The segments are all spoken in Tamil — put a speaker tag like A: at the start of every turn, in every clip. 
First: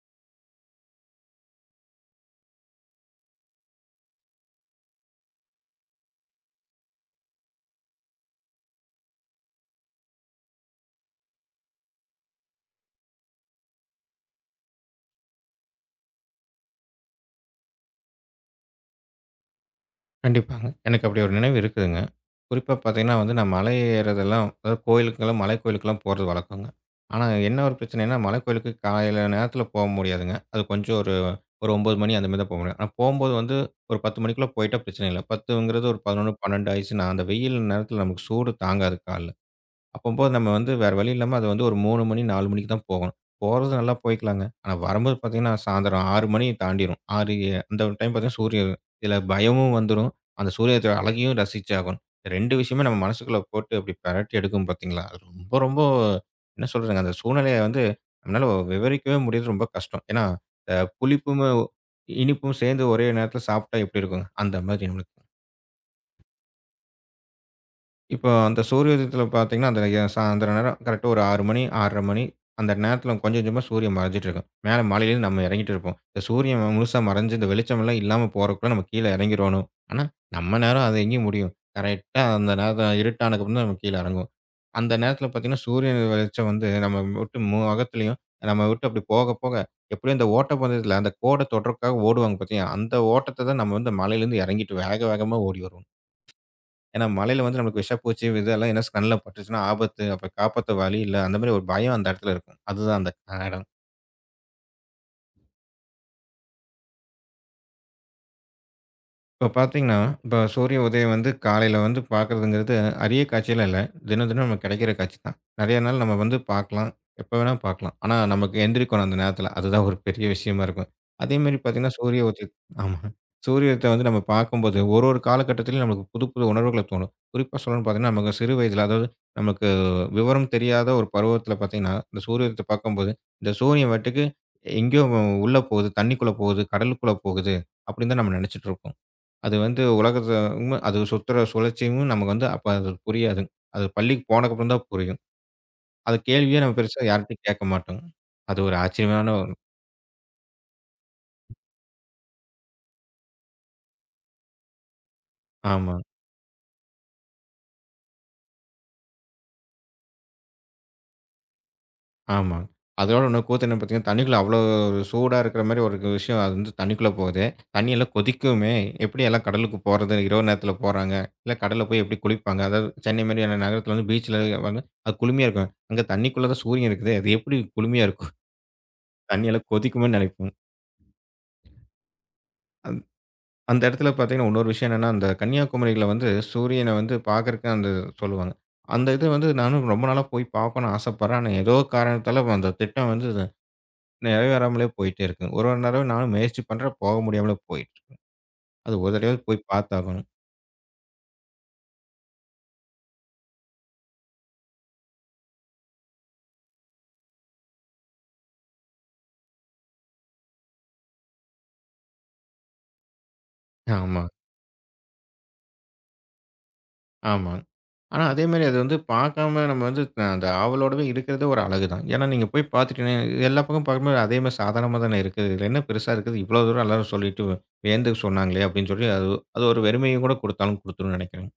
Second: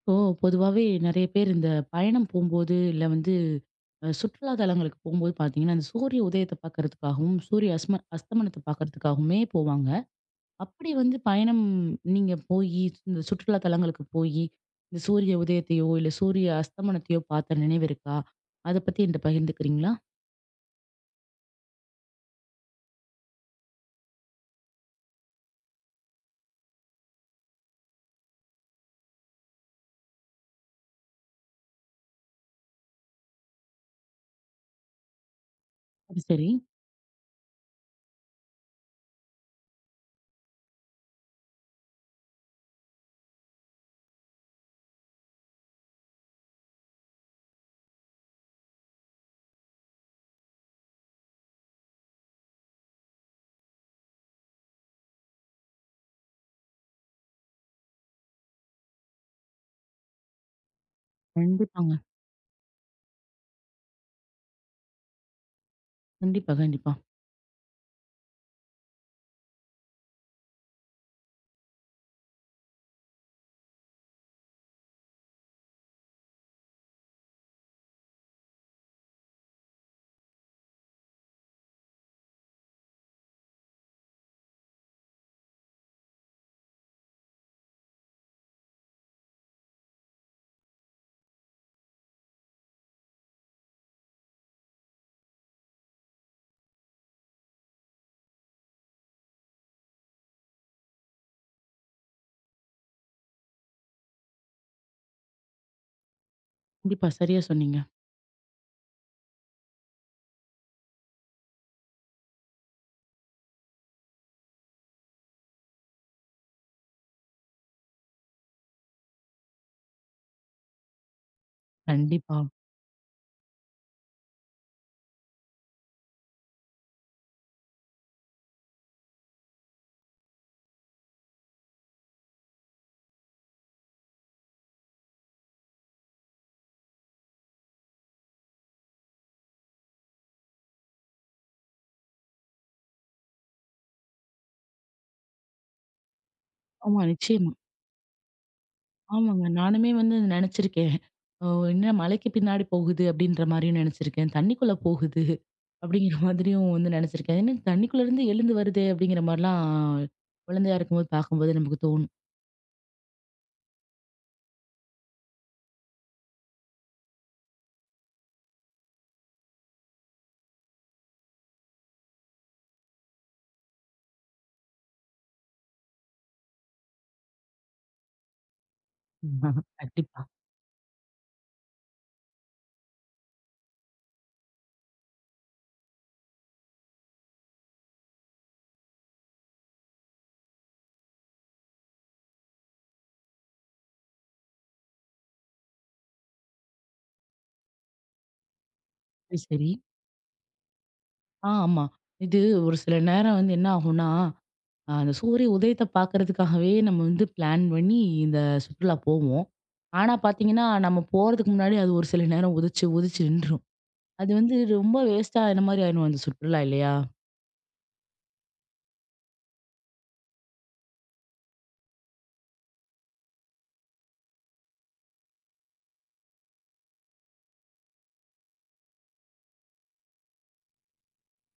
A: இப்போ பொதுவாவே நெறைய பேர் இந்த பயணம் போம்போது, இல்ல வந்து சுற்றுலா தலங்களுக்கு போம்போது பார்த்தீங்கன்னா, அந்த சூரிய உதயத்த பார்க்கறதுக்காகவும், சூரிய அஸ்தமனத்த பார்க்கறதுக்காகவுமே போவாங்க. அப்படி வந்து பயணம் நீங்க போயி, இந்த சுற்றுலா தலங்களுக்கு போயி, இந்த சூரிய உதயத்தையோ, இல்ல சூரிய அஸ்தமனத்தையோ பார்த்த நினைவு இருக்கா? அத பத்தி என்ட்ட பகிர்ந்துக்கிறீங்களா?
B: கண்டிப்பாங்க. எனக்கு அப்படி ஒரு நினைவு இருக்குதுங்க. குறிப்பா பார்த்தீங்கன்னா வந்து, நான் மலை ஏறுறதெல்லாம் அதாவது கோயிலுக்கெல்லாம் மலை கோயிலுக்கெல்லாம் போறது வழக்கங்க. ஆனா என்ன ஒரு பிரச்சனைன்னா, மலை கோயிலுக்கு காலையில நேரத்தில போ முடியாதுங்க. அது கொஞ்சம் ஒரு ஒரு 9 மணி அந்த மாரி தான் போ முடியும். ஆனா போம்போது வந்து ஒரு 10 மணிக்குள்ள போயிட்டா பிரச்சனை இல்ல. 10ங்கிறது ஒரு
A: அது
B: 11,
A: சரி.
B: 12 ஆயிடுச்சுன்னா, அந்த வெயில் நேரத்தில நமக்கு சூடு தாங்காது கால்ல. அப்பம்போது நம்ம வந்து வேற வழி இல்லாம அது வந்து ஒரு 3 மணி, 4 மணிக்கு தான் போகணும். போறது நல்லா போய்க்கலாங்க. ஆனா வரும்போது பார்த்தீங்கன்னா, சாயந்தரம் 6 மணி தாண்டிரும். 6 அந்த டைம் பார்த்தீங்கன்னா சூரியன் இதில பயமும் வந்துரும். அந்த சூரியத்தோட அழகையும் ரசிச்சாகணும். 2 விஷயமே நம்ம மனசுக்குள்ள போட்டு அப்படி பெரட்டி எடுக்கும் பார்த்தீங்களா, அது ரொம்ப ரொம்ப என்ன சொல்றதுங்க, அந்த சூழ்நிலைய வந்து நம்மளால விவரிக்கவே முடியறது ரொம்ப கஷ்டம். ஏன்னா, அ புளிப்பும்,
A: கண்டிப்பாங்க.
B: இனிப்பும் சேர்ந்து ஒரே நேரத்தில சாப்பிட்டா எப்படி இருக்கும்? அந்த மாதிரி நம்மளுக்கு
A: கண்டிப்பா, கண்டிப்பா.
B: இப்போ அந்த சூரிய உதயத்துல பார்த்தீங்கன்னா, அந்த சாயந்தரம் நேரம் கரெக்ட்டா ஒரு 6 மணி, 6:30 மணி அந்த நேரத்துல கொஞ்சம் கொஞ்சமா சூரியன் மறைஞ்சிட்டு இருக்கும். மேல மலையிலேருந்து நம்ம இறங்கிட்டு இருப்போம். இந்த சூரியன் முழுசா மறைஞ்சு இந்த வெளிச்சமெல்லாம் இல்லாம போறதுக்குள்ள நம்ம கீழ இறங்கிருவோணும். ஆனா, நம்ம நேரம் அது எங்க முடியும்? கரெக்ட்டா அந்த நேரம் இருட்டானதுக்கப்புறம் தான் நம்ம கீழ இறங்குவோம். அந்த நேரத்துல பார்த்தீங்கன்னா, சூரியன் வெளிச்சம் வந்து நம்ம விட்டு முகத்துலயும் நம்ம விட்டு அப்படி போக போக எப்படியும் அந்த ஓட்டப்பந்தயத்துல அந்த கோட தொடுறதுக்காக ஓடுவாங்க பார்த்தீங்களா, அந்த ஓட்டத்த தான் நம்ம வந்து மலையிலேருந்து இறங்கிட்டு வேக வேகமா ஓடி வருவோம். ஏன்னா, மழையில வந்து நம்மளுக்கு விஷப்பூச்சி இதெல்லாம் என்ன கண்ல பட்டுச்சுன்னா ஆபத்து. அப்ப காப்பாத்த வழி இல்ல. அந்த மாரி ஒரு பயம் அந்த இடத்துல இருக்கும். அதுதான் அந்த
A: கண்டிப்பா. சரியா சொன்னீங்க.
B: இப்போ பார்த்தீங்கன்னா, இப்போ சூரிய உதயம் வந்து காலையில வந்து பார்க்குறதுங்கிறது அரிய காட்சிலாம் இல்ல. தினம் தினம் நமக்கு கிடைக்கிற காட்சி தான். நெறைய நாள் நம்ம வந்து பார்க்கலாம். எப்ப வேணா பார்க்கலாம். ஆனா நமக்கு எந்திரிக்கணும் அந்த நேரத்தில. அதுதான் ஒரு பெரிய விஷயமா இருக்கும். அதேமாரி பார்த்தீங்கன்னா, சூரிய
A: கண்டிப்பா.
B: உதய ஆமா. சூரியத்த வந்து நம்ம பார்க்கும்போது ஒரு ஒரு காலகட்டத்திலும் நமக்கு புது புது உணர்வுகள தோணும். குறிப்பா சொல்லணும்னு பார்த்தீங்கன்னா, நமக்கு சிறு வயதில அதாவது நமக்கு விவரம் தெரியாத ஒரு பருவத்தில பார்த்தீங்கன்னா, இந்த சூரியத்த பார்க்கும்போது, இந்த சூரியன் பாட்டுக்கு எங்கேயோ உள்ள போகுது, தண்ணிக்குள்ள போகுது, கடலுக்குள்ள போகுது, அப்படின்னு தான் நம்ம நெனைச்சிட்டு இருப்போம். அது வந்து உலகத்த உண்ம அது சுத்துற சுழற்சியும் நமக்கு வந்து அப்ப அது புரியாதுங்க. அது பள்ளிக்கு போனதுக்கப்புறம் தான் புரியும். அது கேள்வியே நம்ம
A: ஆமா,
B: பெருசா யார்ட்டயும்
A: நிச்சயமா.
B: கேட்க மாட்டோங்க. அது ஒரு ஆச்சரியமான
A: ஆமாங்க.
B: ஒண்ணு.
A: நானுமே வந்து நெனச்சிருக்கேன். ஓ! என்ன மலைக்கு பின்னாடி போகுது அப்டின்ற மாரியும் நெனச்சிருக்கேன். தண்ணிக்குள்ள போகுது
B: ஆமா,
A: அப்டிங்கிற மாதிரியும் வந்து நெனச்சிருக்கேன். என்ன தண்ணிக்குள்ளருந்து எழுந்து வருதே அப்டிங்கிற மாரிலாம் குழந்தையா இருக்கும்போது பார்க்கும்போது நமக்கு தோணும்.
B: ஆமாங்க. அதோட இன்னொரு கூத்து என்ன பார்த்தீங்கன்னா, தண்ணிக்குள்ள அவ்வளோ ஒரு சூடா இருக்கிற மாரி ஒரு விஷயம் அது வந்து தண்ணிக்குள்ள போகுது. தண்ணி எல்லாம் கொதிக்குமே! எப்படி எல்லாம் கடலுக்கு போறது? இரவு நேரத்தில போறாங்க. இல்ல கடல்ல போய் எப்படி குளிப்பாங்க? அதாவது சென்னை மாரியான நகரத்தில வந்து பீச்ல வந்து அது குளுமையா இருக்கும். அங்க தண்ணிக்குள்ள தான் சூரியன் இருக்குது. அது எப்படி குளுமையா இருக்கும்? தண்ணி
A: ம்,
B: எல்லாம் கொதிக்குமோன்னு
A: கண்டிப்பா.
B: நினைப்போம். அந்த இடத்துல பார்த்தீங்கன்னா, இன்னொரு விஷயம் என்னன்னா, அந்த கன்னியாகுமரியில வந்து சூரியன வந்து பார்க்கறக்கு அந்த சொல்லுவாங்க. அந்த இது வந்து நானும் ரொம்ப நாளா போய் பார்க்கணும்னு ஆசைப்படுறேன். ஆனா, ஏதோ காரணத்தால அந்த திட்டம் வந்து இது நிறைவேறாமலே போயிட்டே இருக்கு. ஒரு ஒரு தடவை நானும் முயற்சி பண்றேன். போக முடியாமலே போயிடுச்சு. அது ஒரு
A: சரி,
B: தடவையாவது போய்
A: சரி.
B: பார்த்தாகணும்.
A: ஆ, ஆமா. இது ஒரு சில நேரம் வந்து என்ன ஆகும்னா, அந்த சூரிய உதயத்த பார்க்கறதுக்காகவே நம்ம வந்து பிளான் பண்ணி இந்த சுற்றுலா போவோம். ஆனா பார்த்தீங்கன்னா, நம்ம போறதுக்கு முன்னாடி அது ஒரு சில நேரம் உதிச்சு, உதிச்சு நின்றும்.
B: ஆமா.
A: அது வந்து ரொம்ப வேஸ்ட்டா ஆன மாரி ஆயிரும் அந்த சுற்றுலா இல்லையா?
B: ஆமா. ஆனா அதே மாரி அது வந்து பார்க்காம நம்ம வந்து அந்த ஆவலோடவே இருக்கிறதே ஒரு அழகு தான். ஏன்னா நீங்க போய் பார்த்துட்டீங்கன்னா, இது எல்லா பக்கமும் பார்க்கும்போது அதே மாரி சாதாரணமா தானே இருக்குது. இதில என்ன பெருசா இருக்குது? இவ்வளோ தூரம் எல்லாரும் சொல்லிட்டு வியந்து சொன்னாங்களே! அப்படின்னு சொல்லி அது அது ஒரு வெறுமையும் கூட குடுத்தாலும் குடுத்துரும்னு நெனைக்கிறேன்.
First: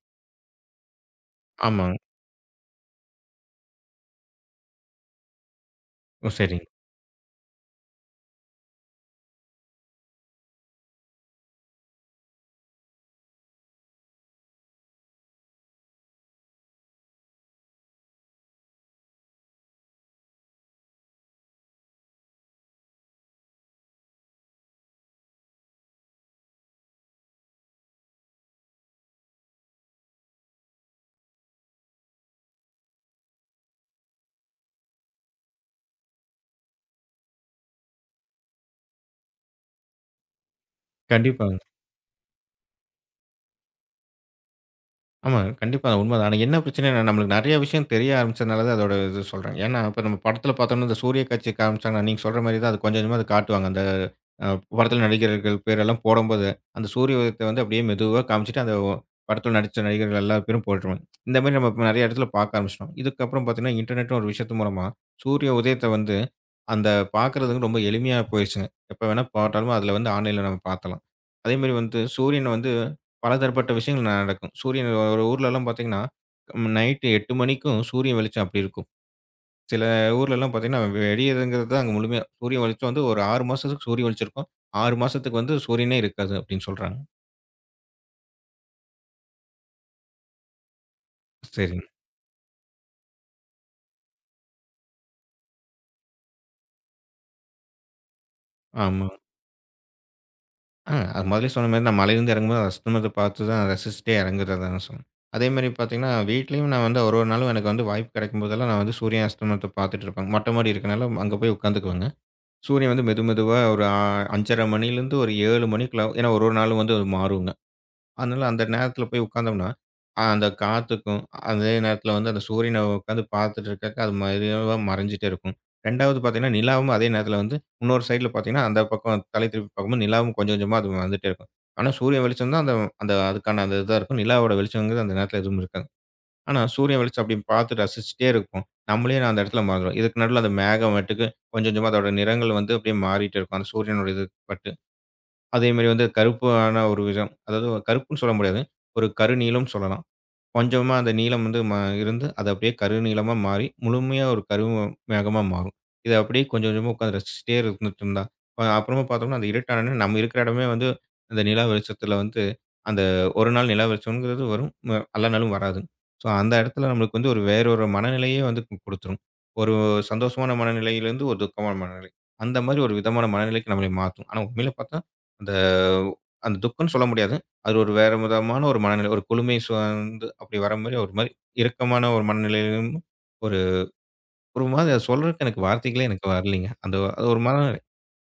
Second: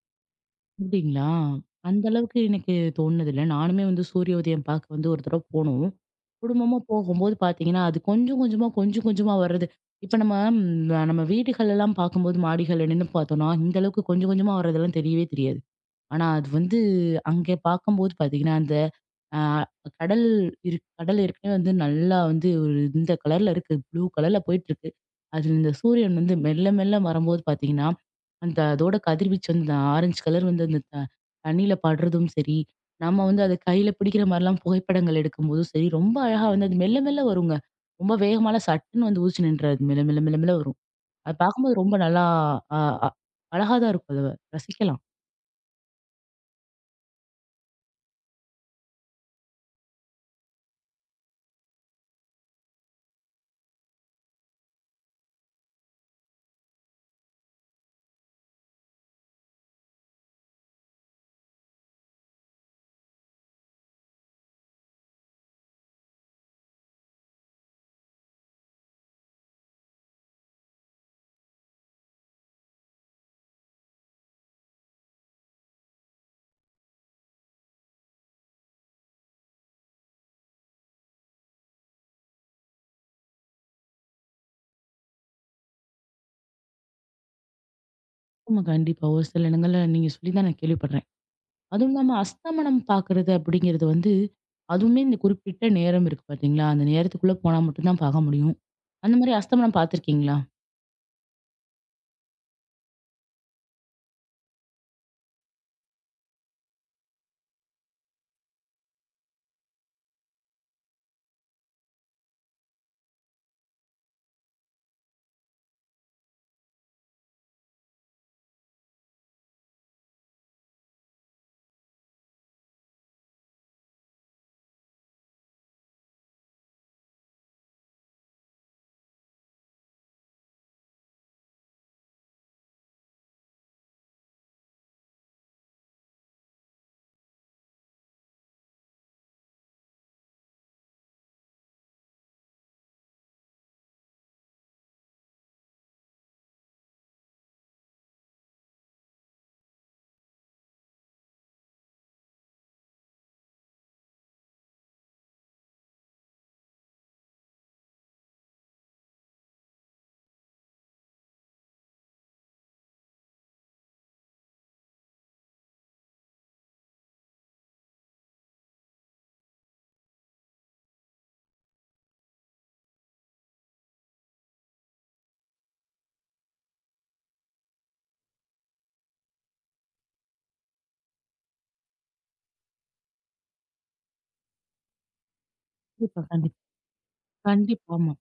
A: அப்படிங்களா?
B: ஆமாங்க.
A: அந்த அளவுக்கு எனக்கு தோணுனதில்ல. நானுமே வந்து சூரிய உதயம் பார்க்க வந்து ஒரு தடவ போனோம்.
B: ஓ! சரிங்க.
A: குடும்பமா போகும்போது பார்த்தீங்கன்னா, அது கொஞ்சம் கொஞ்சமா, கொஞ்சம் கொஞ்சமா வர்றது. இப்ப நம்ம நம்ம வீடுகள்லாம் பார்க்கும்போது மாடிகள்ல நின்னு பார்த்தோம்னா, இந்த அளவுக்கு கொஞ்சம் கொஞ்சமா வர்றதெல்லாம் தெரியவே தெரியாது. ஆனா, அது வந்து அங்க பார்க்கும்போது பார்த்தீங்கன்னா, அந்த அ கடல் கடல் ஏற்கனவே வந்து நல்லா வந்து ஒரு இந்த கலர்ல இருக்கு. ப்ளூ கலர்ல போயிட்டுருக்கு. அது இந்த சூரியன் வந்து மெல்ல மெல்ல வரும்போது பார்த்தீங்கன்னா, அந்த அதோட கதிர்வீச்சு வந்து இந்த ஆரஞ்சு கலர் வந்து அந்த தண்ணீல படுறதும் சரி, நம்ம வந்து அத கையில பிடிக்கிற மாரிலாம் புகைப்படங்கள் எடுக்கும்போதும் சரி, ரொம்ப அழகா வந்து அது மெல்ல மெல்ல வருங்க. ரொம்ப வேகமாலாம் சட்டுன்னு வந்து உதிச்சு நின்றாது. மெல்ல மெல்ல மெல்ல மெல்ல வரும். அது
B: கண்டிப்பா.
A: பார்க்கும்போது ரொம்ப நல்லா அ அ அழகா தான் இருக்கும். அத ரசிக்கலாம்.
B: ஆமா. கண்டிப்பா உண்மதான். ஆனா என்ன பிரச்சனைன்னா, நம்மளுக்கு நெறைய விஷயம் தெரிய ஆரம்பிச்சதுனால தான் அதோட இது சொல்றேன். ஏன்னா, இப்ப நம்ம படத்துல பார்த்தோம்னா, இந்த சூரிய காட்சி காமிச்சாங்கன்னா, நீங்க சொல்ற மாரி தான் அது கொஞ்சம் கொஞ்சமா அது காட்டுவாங்க. அந்த அ படத்துல நடிகர்கள் பேரெல்லாம் போடும்போது, அந்த சூரிய உதயத்த வந்து அப்படியே மெதுவா காமிச்சுட்டு, அந்த படத்துல நடிச்ச நடிகர்கள் எல்லா பேரும் போட்டுருவாங்க. இந்த மாரி நம்ம இப்ப நெறைய இடத்துல பார்க்க ஆரம்பிச்சுட்டோம். இதுக்கப்புறம் பார்த்தீங்கன்னா, இன்டர்நெட்னு ஒரு விஷயத்து மூலமா சூரிய உதயத்த வந்து அந்த பார்க்கறதுக்கு ரொம்ப எளிமையா போயிருச்சுங்க. எப்ப வேணா போட்டாலும், அதுல வந்து ஆன்லைன்ல நம்ம பார்த்தலாம். அதே மாரி வந்து சூரியன் வந்து பலதரப்பட்ட விஷயங்கள் நடக்கும். சூரியன் ஒரு ஊர்லலாம் பார்த்தீங்கன்னா, நைட் 8 மணிக்கும் சூரியன் வெளிச்சம் அப்படி இருக்கும். சில ஊர்லலாம் பார்த்தீங்கன்னா, வெடியதுங்கிறது தான் அங்க முழுமையா. சூரியன் வெளிச்சம் வந்து ஒரு 6 மாசத்துக்கு சூரிய வெளிச்சம் இருக்கும். 6 மாசத்துக்கு வந்து சூரியனே இருக்காது அப்படின்னு சொல்றாங்க.
A: ஆமா, கண்டிப்பா. ஒரு சில இடங்கள்ல நீங்க சொல்லி தான் நான் கேள்விப்படுறேன்.
B: சரிங்க.
A: அதுவும் இல்லாம அஸ்தமனம் பார்க்குறது அப்படிங்கிறது வந்து, அதுவுமே இந்த குறிப்பிட்ட நேரம் இருக்கு பார்த்தீங்களா? அந்த நேரத்துக்குள்ள போனா மட்டும் தான் பார்க்க முடியும்.
B: ஆமா.
A: அந்த மாரி அஸ்தமனம் பார்த்துருக்கீங்களா?
B: ஆ அது முதலே சொன்ன மாரி நான் மலையிலேருந்து இறங்கும்போது அஸ்தமனத்த பார்த்து தான் ரசிச்சுட்டே இறங்குறதா நான் சொன்னேன். அதேமாரி பார்த்தீங்கன்னா, வீட்லயும் நான் வந்து ஒரு ஒரு நாளும் எனக்கு வந்து வாய்ப்பு கிடைக்கும் போதெல்லாம் நான் வந்து சூரியன் அஸ்தமனத்த பார்த்துட்டு இருப்பேன். மொட்டை மாடி இருக்கனால அங்க போய் உட்காந்துக்குவேங்க. சூரியன் வந்து மெது மெதுவா ஒரு 5:30 மணிலேருந்து ஒரு 7 மணிக்குள்ள ஏன்னா ஒரு ஒரு நாளும் வந்து அது மாறுங்க. அதனால அந்த நேரத்தில போய் உட்கார்ந்தோம்னா, அந்த காத்துக்கும், அதே நேரத்தில வந்து அந்த சூரியன உட்காந்து பார்த்துட்டு இருக்கக்க அது மெதுவா மறைஞ்சிட்டே இருக்கும். 2வது பார்த்தீங்கன்னா, நிலாவும் அதே நேரத்தில வந்து இன்னொரு சைடில பார்த்தீங்கன்னா, அந்த பக்கம் தலை திருப்பி பார்க்கும்போது நிலாவும் கொஞ்சம் கொஞ்சமா அது வந்துட்டே இருக்கும். ஆனா சூரியன் வெளிச்சம் தான் அந்த அந்த அதுக்கான அந்த இதா இருக்கும். நிலாவோட வெளிச்சம்ங்கிறது அந்த நேரத்தில எதுவும் இருக்காது. ஆனா, சூரிய வெளிச்சம் அப்படி பார்த்து ரசிச்சுட்டே இருப்போம். நம்மளே நான் அந்த இடத்துல மறந்துருவோம். இதுக்கு நடுவுல அந்த மேகமேட்டுக்கு கொஞ்சம் கொஞ்சமா அதோட நிறங்கள் வந்து அப்படியே மாறிட்டு இருக்கும். அந்த சூரியனோட இது பட்டு. அதேமாரி வந்து கருப்பான ஒரு விதம். அதாவது கருப்புன்னு சொல்ல முடியாது. ஒரு கருநீலம்னு சொல்லலாம். கொஞ்சமா அந்த நீளம் வந்து இருந்து, அது அப்படியே கருநீலமா மாறி, முழுமையா ஒரு கரும மேகமா மாறும். இத அப்படியே கொஞ்சம் கொஞ்சமா உட்காந்து ரசிச்சுட்டே இருந்துட்டு இருந்தா, அப்புறமா பார்த்தோம்னா, அது இருட்டான உடனே நம்ம இருக்கிற இடமே வந்து அந்த நிலா வெளிச்சத்தில வந்து அந்த ஒரு நாள் நிலா வெளிச்சம்ங்கிறது வரும். எல்லா நாளும் வராது. ஸோ, அந்த இடத்துல நம்மளுக்கு வந்து ஒரு வேற ஒரு மனநிலையே வந்து குடுத்துரும். ஒரு சந்தோஷமான மனநிலையிலிருந்து ஒரு துக்கமான மனநிலை. அந்த மாரி ஒரு விதமான மனநிலைக்கு நம்மள மாத்தும். ஆனா உண்மையில பார்த்தா, அந்த அந்த துக்கம்ன்னு சொல்ல முடியாது. அது ஒரு வேற விதமான ஒரு மனநிலை. ஒரு குளுமை சூழ்ந்து அப்படி வர மாரி ஒரு மாரி இறுக்கமான ஒரு மனநிலையிலும் ஒரு ஒரு மாதிரி அத சொல்றதுக்கு எனக்கு வார்த்தைகளே
A: கண்டிப்பா,
B: எனக்கு
A: கண்டிப்பா.
B: வரலைங்க. அந்த அது ஒரு மனநிலை.
A: கண்டிப்பா, ஆமா.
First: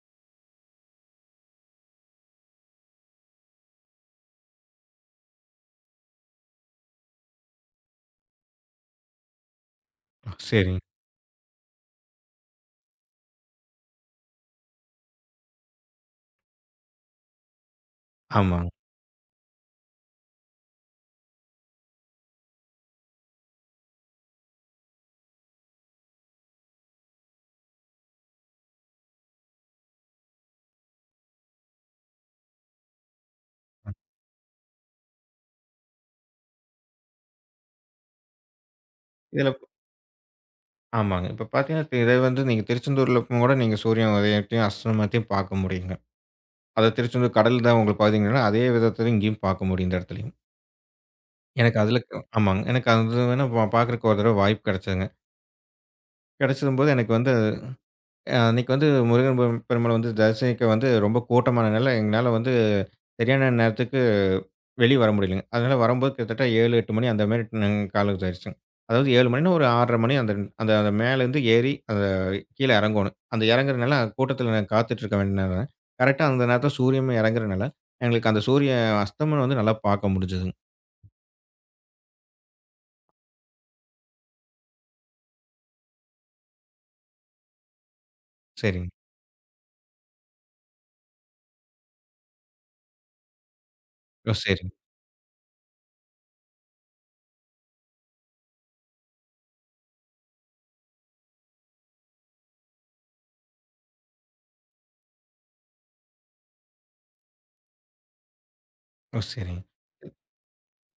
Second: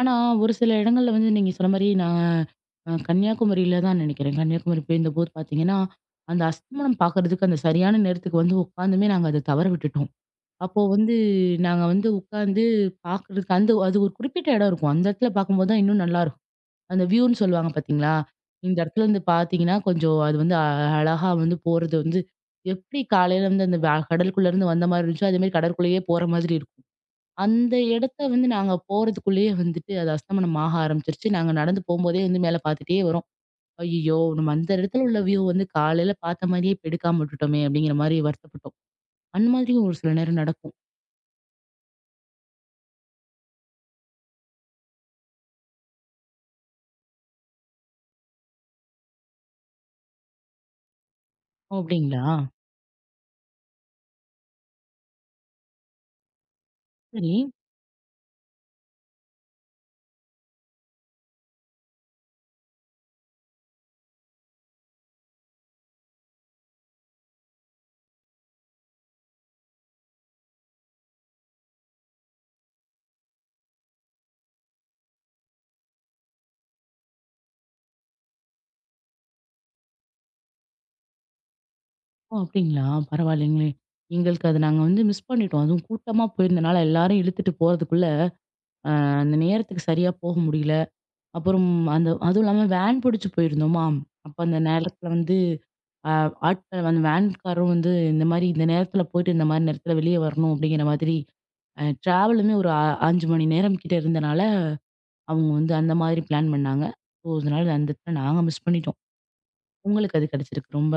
A: ஆனா, ஒரு சில இடங்கள்ல வந்து நீங்க சொன்ன மாரி நான் கன்னியாகுமரியில தான் நினைக்கிறேன். கன்னியாகுமரி போயிருந்தபோது பார்த்தீங்கன்னா, அந்த அஸ்தமனம் பார்க்குறதுக்கு அந்த சரியான நேரத்துக்கு வந்து உட்காந்துமே நாங்க அத தவற விட்டுட்டோம்.
B: சரிங்க.
A: அப்போ வந்து நாங்க வந்து உட்காந்து பார்க்குறதுக்கு அந்த அது ஒரு குறிப்பிட்ட இடம் இருக்கும். அந்த இடத்துல பார்க்கும்போது தான் இன்னும் நல்லாருக்கும். அந்த வியூன்னு சொல்லுவாங்க பார்த்தீங்களா?
B: ஆமாங்க.
A: இந்த இடத்துல இருந்து பார்த்தீங்கன்னா, கொஞ்சம் அது வந்து அழகா வந்து போறது வந்து எப்படி காலையில வந்து அந்த கடலுக்குள்ளருந்து வந்த மாரி இருந்துச்சோ, அதேமாரி கடற்குள்ளேயே போற மாதிரி இருக்கும். அந்த இடத்த வந்து நாங்க போறதுக்குள்ளேயே வந்துட்டு அது அஸ்தமனம் ஆக ஆரம்பிச்சுருச்சு. நாங்க நடந்து போம்போதே வந்து மேல பார்த்துட்டே வரோம். "ஐய்யயோ! நம்ம அந்த இடத்துல உள்ள வியூ வந்து காலையில பார்த்த மாரியே இப்ப எடுக்காம விட்டுட்டோமே!" அப்படிங்கிற மாரி வருத்தப்பட்டோம். அந்த
B: இதில
A: மாதிரியும் ஒரு சில நேரம் நடக்கும்.
B: ஆமாங்க. இப்ப பார்த்தீங்கன்னா, இத வந்து நீங்க திருச்செந்தூர்ல கூட நீங்க சூரிய உதயத்தையும், அஸ்தமனத்தையும் பார்க்க முடியுங்க. அத திருச்செந்தூர் கடல் தான் உங்களுக்கு பார்த்தீங்கன்னா, அதே விதத்தில இங்கேயும் பார்க்க முடியும் இந்த இடத்துலயும். எனக்கு
A: ஓ!
B: அதில
A: அப்படிங்களா?
B: ஆமாங்க. எனக்கு அது வேணா பார்க்கறக்கு ஒரு தடவ வாய்ப்பு கிடைச்சதுங்க. கிடைச்சதும்போது எனக்கு வந்து
A: சரி.
B: அன்னைக்கு வந்து முருகன் பெரும் பெருமாள் வந்து தரிசனிக்க வந்து ரொம்ப கூட்டமானதுனால, எங்கனால வந்து சரியான நேரத்துக்கு வெளிய வர முடியலங்க. அதனால வரும்போது கிட்டத்தட்ட 7, 8 மணி அந்த மாரி நாங் காலம் ஆயிடுச்சுங்க. அதாவது 7 மணின்னா ஒரு 6:30 மணி அந்த அந்த அந்த மேலேருந்து ஏறி அத கீழ இறங்கோணும். அந்த இறங்குறதுனால கூட்டத்துல நான் காத்துட்டு இருக்க வேண்டியதுனால, கரெக்ட்டா அந்த நேரத்துல சூரியனும் இறங்குறனால, எங்களுக்கு அந்த சூரிய அஸ்தமனம் வந்து நல்லா பார்க்க முடிஞ்சதுங்க.
A: ஓ! அப்டிங்களா? பரவாயில்லைங்களே! எங்களுக்கு அத நாங்க வந்து மிஸ் பண்ணிட்டோம். அதுவும் கூட்டமா போயிருந்தனால, எல்லாரையும் இழுத்துட்டு போறதுக்குள்ள,
B: சரிங்க.
A: அ அந்த நேரத்துக்கு சரியா போக முடியல. அப்புறம் அந்த அதுவும் இல்லாம வேன் பிடிச்சு போயிருந்தோமா,
B: ஓ!
A: அப்ப அந்த
B: சரிங்க.
A: நேரத்துல வந்து அ ஆட்கள் வந்து வேன்காரரும் வந்து இந்த மாரி இந்த நேரத்துல போயிட்டு, இந்த மாரி நேரத்துல வெளிய வரணும் அப்டிங்கிற மாதிரி, டிராவலுமே ஒரு 5 மணி நேரம் கிட்ட இருந்தனால, அவங்க வந்து அந்த மாதிரி பிளான் பண்ணாங்க. ஸோ அதனால அந்த இடத்துல நாங்க மிஸ் பண்ணிட்டோம்.
B: ஓ! சரிங்க.
A: உங்களுக்கு அது கிடைச்சிருக்கு. ரொம்ப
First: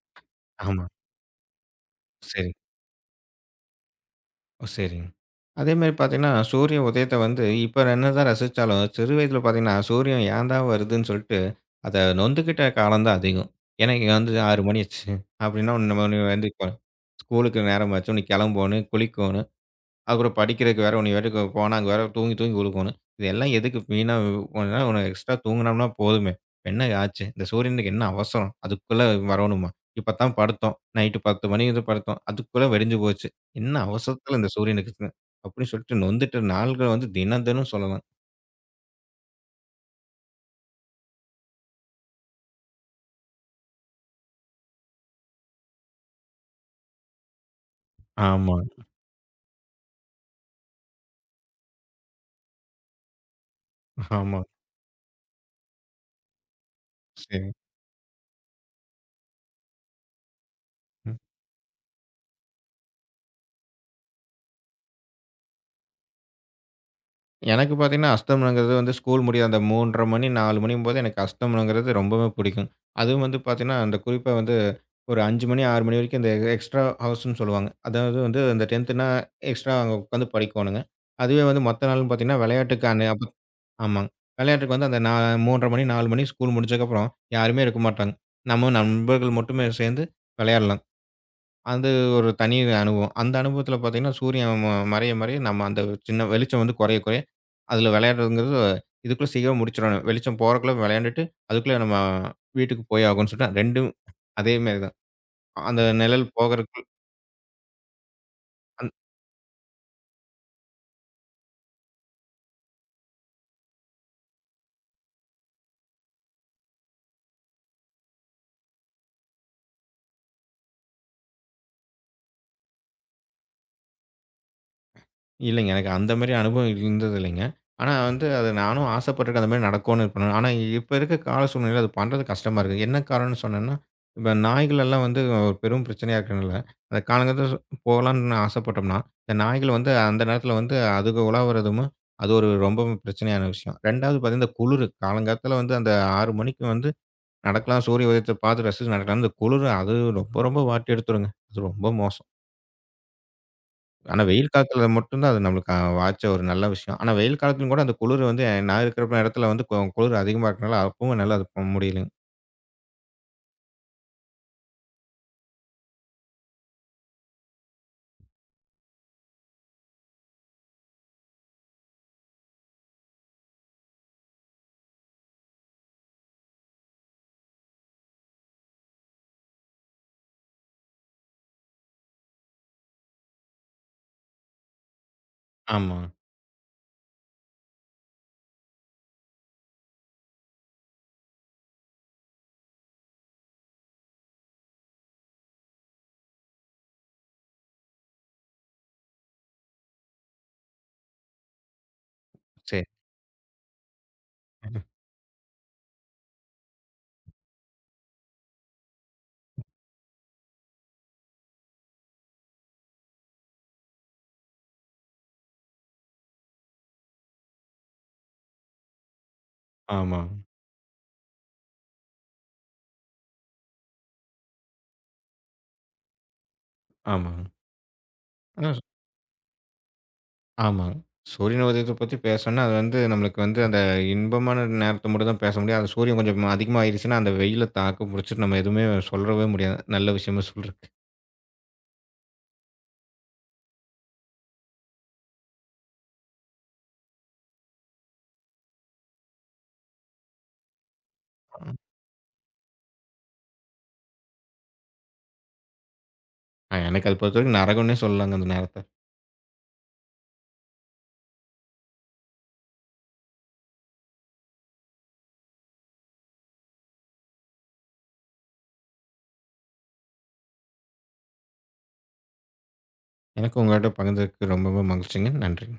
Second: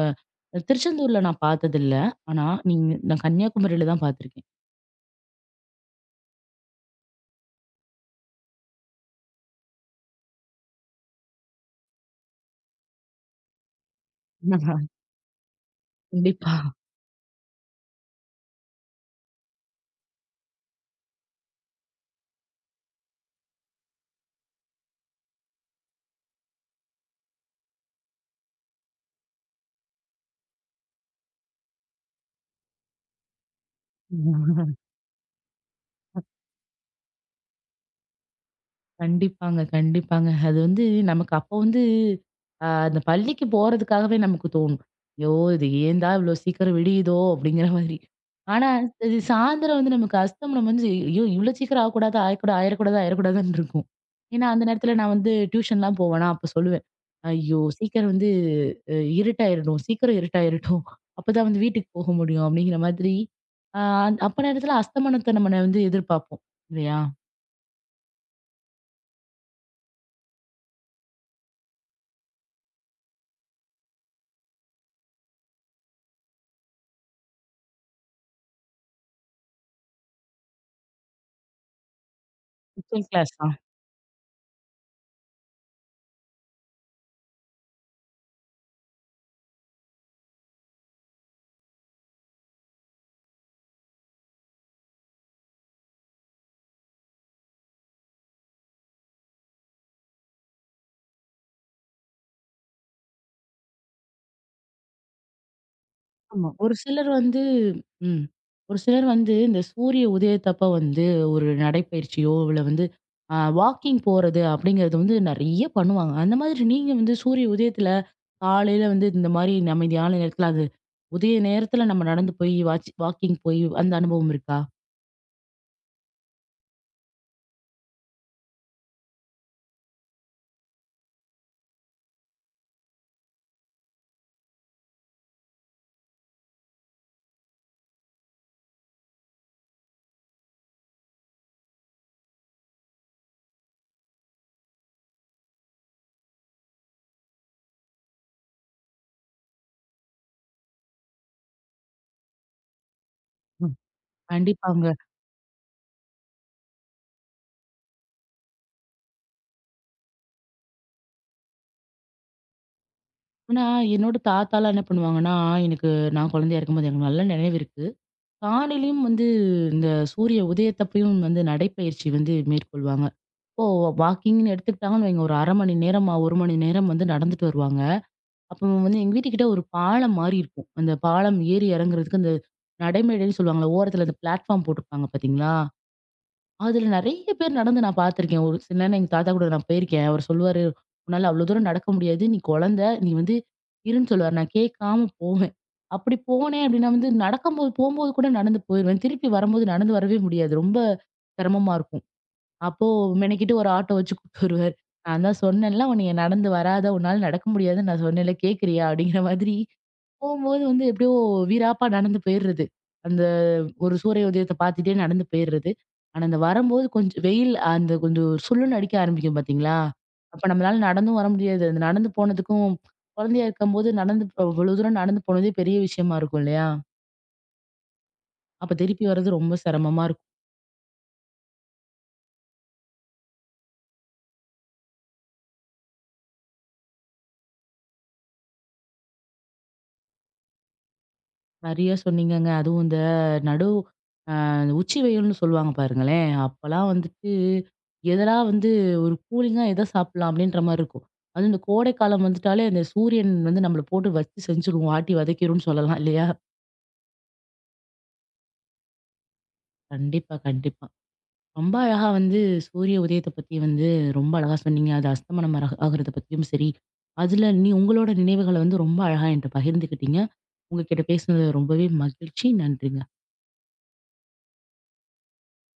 B: ஆமா.
A: திருச்செந்தூர்ல நான் பார்த்ததில்ல. ஆனா,
B: சரி.
A: நீங்க நான் கன்னியாகுமரியில தான் பார்த்துருக்கேன்.
B: ஓ! சரிங்க. அதேமாரி பார்த்தீங்கன்னா, சூரிய உதயத்த வந்து இப்ப என்னதான் ரசிச்சாலும், சிறு வயதில பார்த்தீங்கன்னா, சூரியன் ஏன்டா வருதுன்னு சொல்ட்டு, அத நொந்துக்கிட்ட காலம் தான் அதிகம். ஏன்னா, இங்க வந்து 6 மணி ஆச்சு. அப்பிடின்னா, நம்ம வந்து
A: கண்டிப்பா.
B: இப்போ ஸ்கூலுக்கு நேரமாச்சு. நீ கிளம்பணும், குளிக்கணும். அப்புறம் படிக்கிறதுக்கு வேற உன்னை வேட்டுக்கு போனா, அங்க வேற தூங்கி தூங்கி உழுகணும். இதெல்லாம் எதுக்கு வீணா போனா உனக்கு எக்ஸ்ட்ரா தூங்குனோம்னா போதுமே! இப்ப என்ன ஆச்சு? இந்த சூரியனுக்கு என்ன அவசரம்? அதுக்குள்ள வரணுமா? இப்ப தான் படுத்தோம். நைட்டு 10 மணி இது படுத்தோம். அதுக்குள்ள வெடிஞ்சு போச்சு. என்ன அவசரத்துல இந்த சூரியனுக்கு? அப்படின்னு சொல்லிட்டு நொந்துட்ட நாள்கள் வந்து தினம் தினம் சொல்லலாம்.
A: கண்டிப்பாங்க, கண்டிப்பாங்க. அது வந்து நமக்கு அப்போ வந்து அந்த பள்ளிக்கு போறதுக்காகவே நமக்கு தோணும். "ஐயோ! இது ஏன்டா இவ்ளோ சீக்கிரம் விடியுதோ?" அப்படிங்கிற மாதிரி.
B: ஆமா,
A: ஆனா, இது சாயந்தரம் வந்து நமக்கு அஸ்தமனம் வந்து, "ஐயோ! இவ்ளோ சீக்கிரம் ஆகக்கூடாதா? ஆயக்கூடா ஆயிரக்கூடாதா? ஆயிரக்கூடாதான்னு" இருக்கும்.
B: ஆமா.
A: ஏன்னா, அந்த நேரத்தில நான் வந்து டியூஷன்லாம் போவேனா, அப்ப சொல்லுவேன்.
B: சரி.
A: "ஐயோ! சீக்கிரம் வந்து அ இருட்டாயிரணும். சீக்கிரம் இருட்டாயிரட்டும். அப்பதான் வந்து வீட்டுக்கு போக முடியும்." அப்படிங்கிற மாதிரி. அ அப்ப நேரத்தில அஸ்தமனத்த நம்ம வந்து எதிர்பார்ப்போம். இல்லையா?
B: எனக்கு பார்த்தீங்கன்னா, அஸ்தமனங்கிறது வந்து ஸ்கூல் முடிய அந்த 3:30 மணி, 4 மணிங்கும்போது எனக்கு அஸ்தமனங்கிறது ரொம்பவே பிடிக்கும். அதுவும் வந்து பார்த்தீங்கன்னா, அந்த குறிப்பா வந்து ஒரு 5 மணி, 6 மணி வரைக்கும் இந்த எக்ஸ்ட்ரா ஹவர்ஸ்ன்னு சொல்லுவாங்க. அதாவது வந்து அந்த 10த்துனா எக்ஸ்ட்ரா அங்க உட்காந்து படிக்கோணுங்க. அதுவே வந்து மத்த நாள்னு பார்த்தீங்கன்னா, விளையாட்டுக்கு அன்னை
A: டியூஷன்
B: அப்ப
A: கிளாஸ்.
B: ஆமாங்க. விளையாட்டுக்கு வந்து அந்த 3:30 மணி, 4 மணி ஸ்கூல் முடிச்சதுக்கப்புறம் யாருமே இருக்க மாட்டாங்க. நம்ம நண்பர்கள் மட்டுமே சேர்ந்து விளையாடலாம். அது ஒரு தனி அனுபவம். அந்த அனுபவத்தில பார்த்தீங்கன்னா, சூரியன் மறைய, மறைய நம்ம அந்த சின்ன வெளிச்சம் வந்து குறைய, குறைய அதில விளையாடுறதுங்கிறது இதுக்குள்ள சீக்கிரம் முடிச்சுரணும். வெளிச்சம் போறக்குள்ள விளையாண்டுட்டு, அதுக்குள்ள நம்ம வீட்டுக்கு போய் ஆகணும்னு சொல்லிட்டு 2ம் அதே மாரி தான். அந்த நிழல்
A: ஆமா. ஒரு
B: போகறதுக்குள்
A: சிலர் வந்து ம். ஒரு சிலர் வந்து இந்த சூரிய உதயத்தப்ப வந்து ஒரு நடைப்பயிற்சியோ, இல்ல வந்து வாக்கிங் போறது அப்படிங்கிறது வந்து நெறைய பண்ணுவாங்க. அந்த மாதிரி நீங்க வந்து சூரிய உதயத்துல காலையில வந்து இந்த மாரி அமைதியான நேரத்துல, அது உதய நேரத்துல நம்ம நடந்து போய் வாக்கிங் போய் அந்த அனுபவம் இருக்கா?
B: இல்லைங்க. எனக்கு அந்த மாரி அனுபவம் இருந்தது இல்லைங்க. ஆனா வந்து அது நானும் ஆசைப்பட்டுருக்கேன். அந்த மாரி நடக்கும்னு இது பண்ணேன். ஆனா இப்ப இருக்க கால சூழ்நிலையில அது பண்றது கஷ்டமா இருக்கு. என்ன காரணம்னு சொன்னேன்னா, இப்ப நாய்கள் எல்லாம் வந்து ஒரு பெரும் பிரச்சனையா இருக்கனால, அந்த காலங்கள்ல போகலான்னு ஆசைப்பட்டோம்னா, இந்த நாய்கள் வந்து அந்த நேரத்தில வந்து அதுக உலாவுறதும், அது ஒரு ரொம்ப பிரச்சனையான விஷயம். 2வது பார்த்தீங்கன்னா, இந்த குளிரு காலங்காத்தால வந்து அந்த 6 மணிக்கு வந்து நடக்கலாம், சூரிய உதயத்த பார்த்து ரசிச்சு நடக்கலாம்ன்னு, இந்த குளிரு அது ரொம்ப ரொம்ப வாட்டி எடுத்துருங்க. அது ரொம்ப மோசம்.
A: ம்.
B: ஆனா, வெயில் காலத்துல
A: கண்டிப்பாங்க.
B: மட்டும் தான் அது நம்மளுக்கு வாச்ச ஒரு நல்ல விஷயம். ஆனா, வெயில் காலத்துலயும் கூட அந்த குளிர் வந்து நான் இருக்கிற இடத்துல வந்து குளிர் அதிகமா இருக்கனால அப்பவும் என்னால அது முடியலங்க.
A: ஏன்னா என்னோட தாத்தாலாம் என்ன பண்ணுவாங்கன்னா, எனக்கு நான் குழந்தையா இருக்கும்போது எனக்கு நல்ல நினைவு இருக்கு. காலையிலயும் வந்து இந்த சூரிய உதயத்தப்பயும் வந்து நடைப்பயிற்சி வந்து மேற்கொள்வாங்க. ஓ! வாக்கிங்ன்னு எடுத்துக்கிட்டாங்கன்னு வைங்க, ஒரு ½ மணி நேரமா, 1 மணி நேரம் வந்து நடந்துட்டு வருவாங்க. அப்போ வந்து எங்க வீட்டுக்கிட்ட ஒரு பாலம் மாரி இருக்கும். அந்த பாலம் ஏறி இறங்குறதுக்கு அந்த நடைமேடைன்னு சொல்லுவாங்கல்ல, ஓரத்துல அந்த பிளாட்ஃபார்ம் போட்டிருப்பாங்க பார்த்தீங்களா?
B: ஆமா.
A: அதுல நெறைய பேர் நடந்து நான் பார்த்துருக்கேன். ஒரு சில நேரம் எங்க தாத்தா கூட நான் போயிருக்கேன். அவரு சொல்லுவாரு, "உன்னால அவ்வளோ தூரம் நடக்க முடியாது. நீ குழந்தை. நீ வந்து இருன்னு" சொல்லுவாரு. நான் கேட்காம போவேன். அப்படி போனேன் அப்படின்னா வந்து நடக்கும்போது போம்போது கூட நடந்து போயிருவேன். திருப்பி வரும்போது நடந்து வரவே முடியாது. ரொம்ப சிரமமா இருக்கும்.
B: சரி.
A: அப்போ மெனக்கிட்டு ஒரு ஆட்டோ வச்சு கூட்டு வருவாரு.
B: ம்.
A: நான் தான் சொன்னேன்ல, "உன்னைய நடந்து வராத, உன்னால நடக்க முடியாதுன்னு நான் சொன்னேன்ல கேட்கறியா?" அப்படிங்கிற மாதிரி போம்போது வந்து எப்படியோ வீராப்பா நடந்து போயிடுறது. அந்த ஒரு சூரிய உதயத்த பார்த்துட்டே நடந்து போயிடுறது. ஆனா, அந்த வரும்போது கொஞ்சம் வெயில் அந்த கொஞ்சம் சுள்ளுன்னு அடிக்க ஆரம்பிக்கும் பார்த்தீங்களா?
B: ஆமாங்க,
A: அப்ப நம்மளால நடந்தும் வர முடியாது. அந்த நடந்து போனதுக்கும் குழந்தையா இருக்கும்போது இவ்வளவு தூரம் நடந்து போனதே பெரிய விஷயமா இருக்கும் இல்லையா?
B: ஆமாங்க. ஆ
A: அப்ப திருப்பி வர்றது ரொம்ப சிரமமா இருக்கும்.
B: ஆமாங்க. சூரியன் உதயத்த பத்தி பேசணும்னா, அது வந்து நம்மளுக்கு வந்து அந்த இன்பமான நேரத்த மட்டும் தான் பேச முடியும். அது சூரியன் கொஞ்சம் அதிகமாயிருச்சுன்னா, அந்த வெயில தாக்கு புடிச்சுட்டு நம்ம எதுவுமே சொல்லவே முடியாது. நல்ல விஷயமா சொல்றதுக்கு.
A: நெறைய சொன்னீங்கங்க. அதுவும் இந்த நடு அந்த உச்சி வெயில்னு சொல்லுவாங்க பாருங்களேன்! அப்பலாம் வந்துட்டு எதனா வந்து ஒரு கூலிங்கா எத சாப்பிடலாம் அப்டின்ற மாரி இருக்கும். அதுவும் இந்த கோடைக்காலம் வந்துட்டாலே அந்த சூரியன் வந்து நம்மள போட்டு வச்சு செஞ்சுரும். ஆட்டி வதைக்கிரும்னு சொல்லலாம் இல்லையா?
B: ஆ, எனக்கு அது பொறுத்தவரைக்கும் நரகம்னே சொல்லலாங்க அந்த நேரத்த.
A: கண்டிப்பா, கண்டிப்பா. ரொம்ப அழகா வந்து சூரிய உதயத்த பத்தி வந்து ரொம்ப அழகா சொன்னீங்க. அது அஸ்தமனம் ஆக ஆகுறத பத்தியும் சரி, அதுல நீ உங்களோட நினைவுகள வந்து ரொம்ப அழகா என்ட்ட பகிர்ந்துக்கிட்டீங்க. உங்ககிட்ட பேசினது ரொம்பவே மகிழ்ச்சி. நன்றிங்க.
B: எனக்கு உங்ககிட்ட பகிர்ந்ததுக்கு ரொம்பவே மகிழ்ச்சிங்க. நன்றி.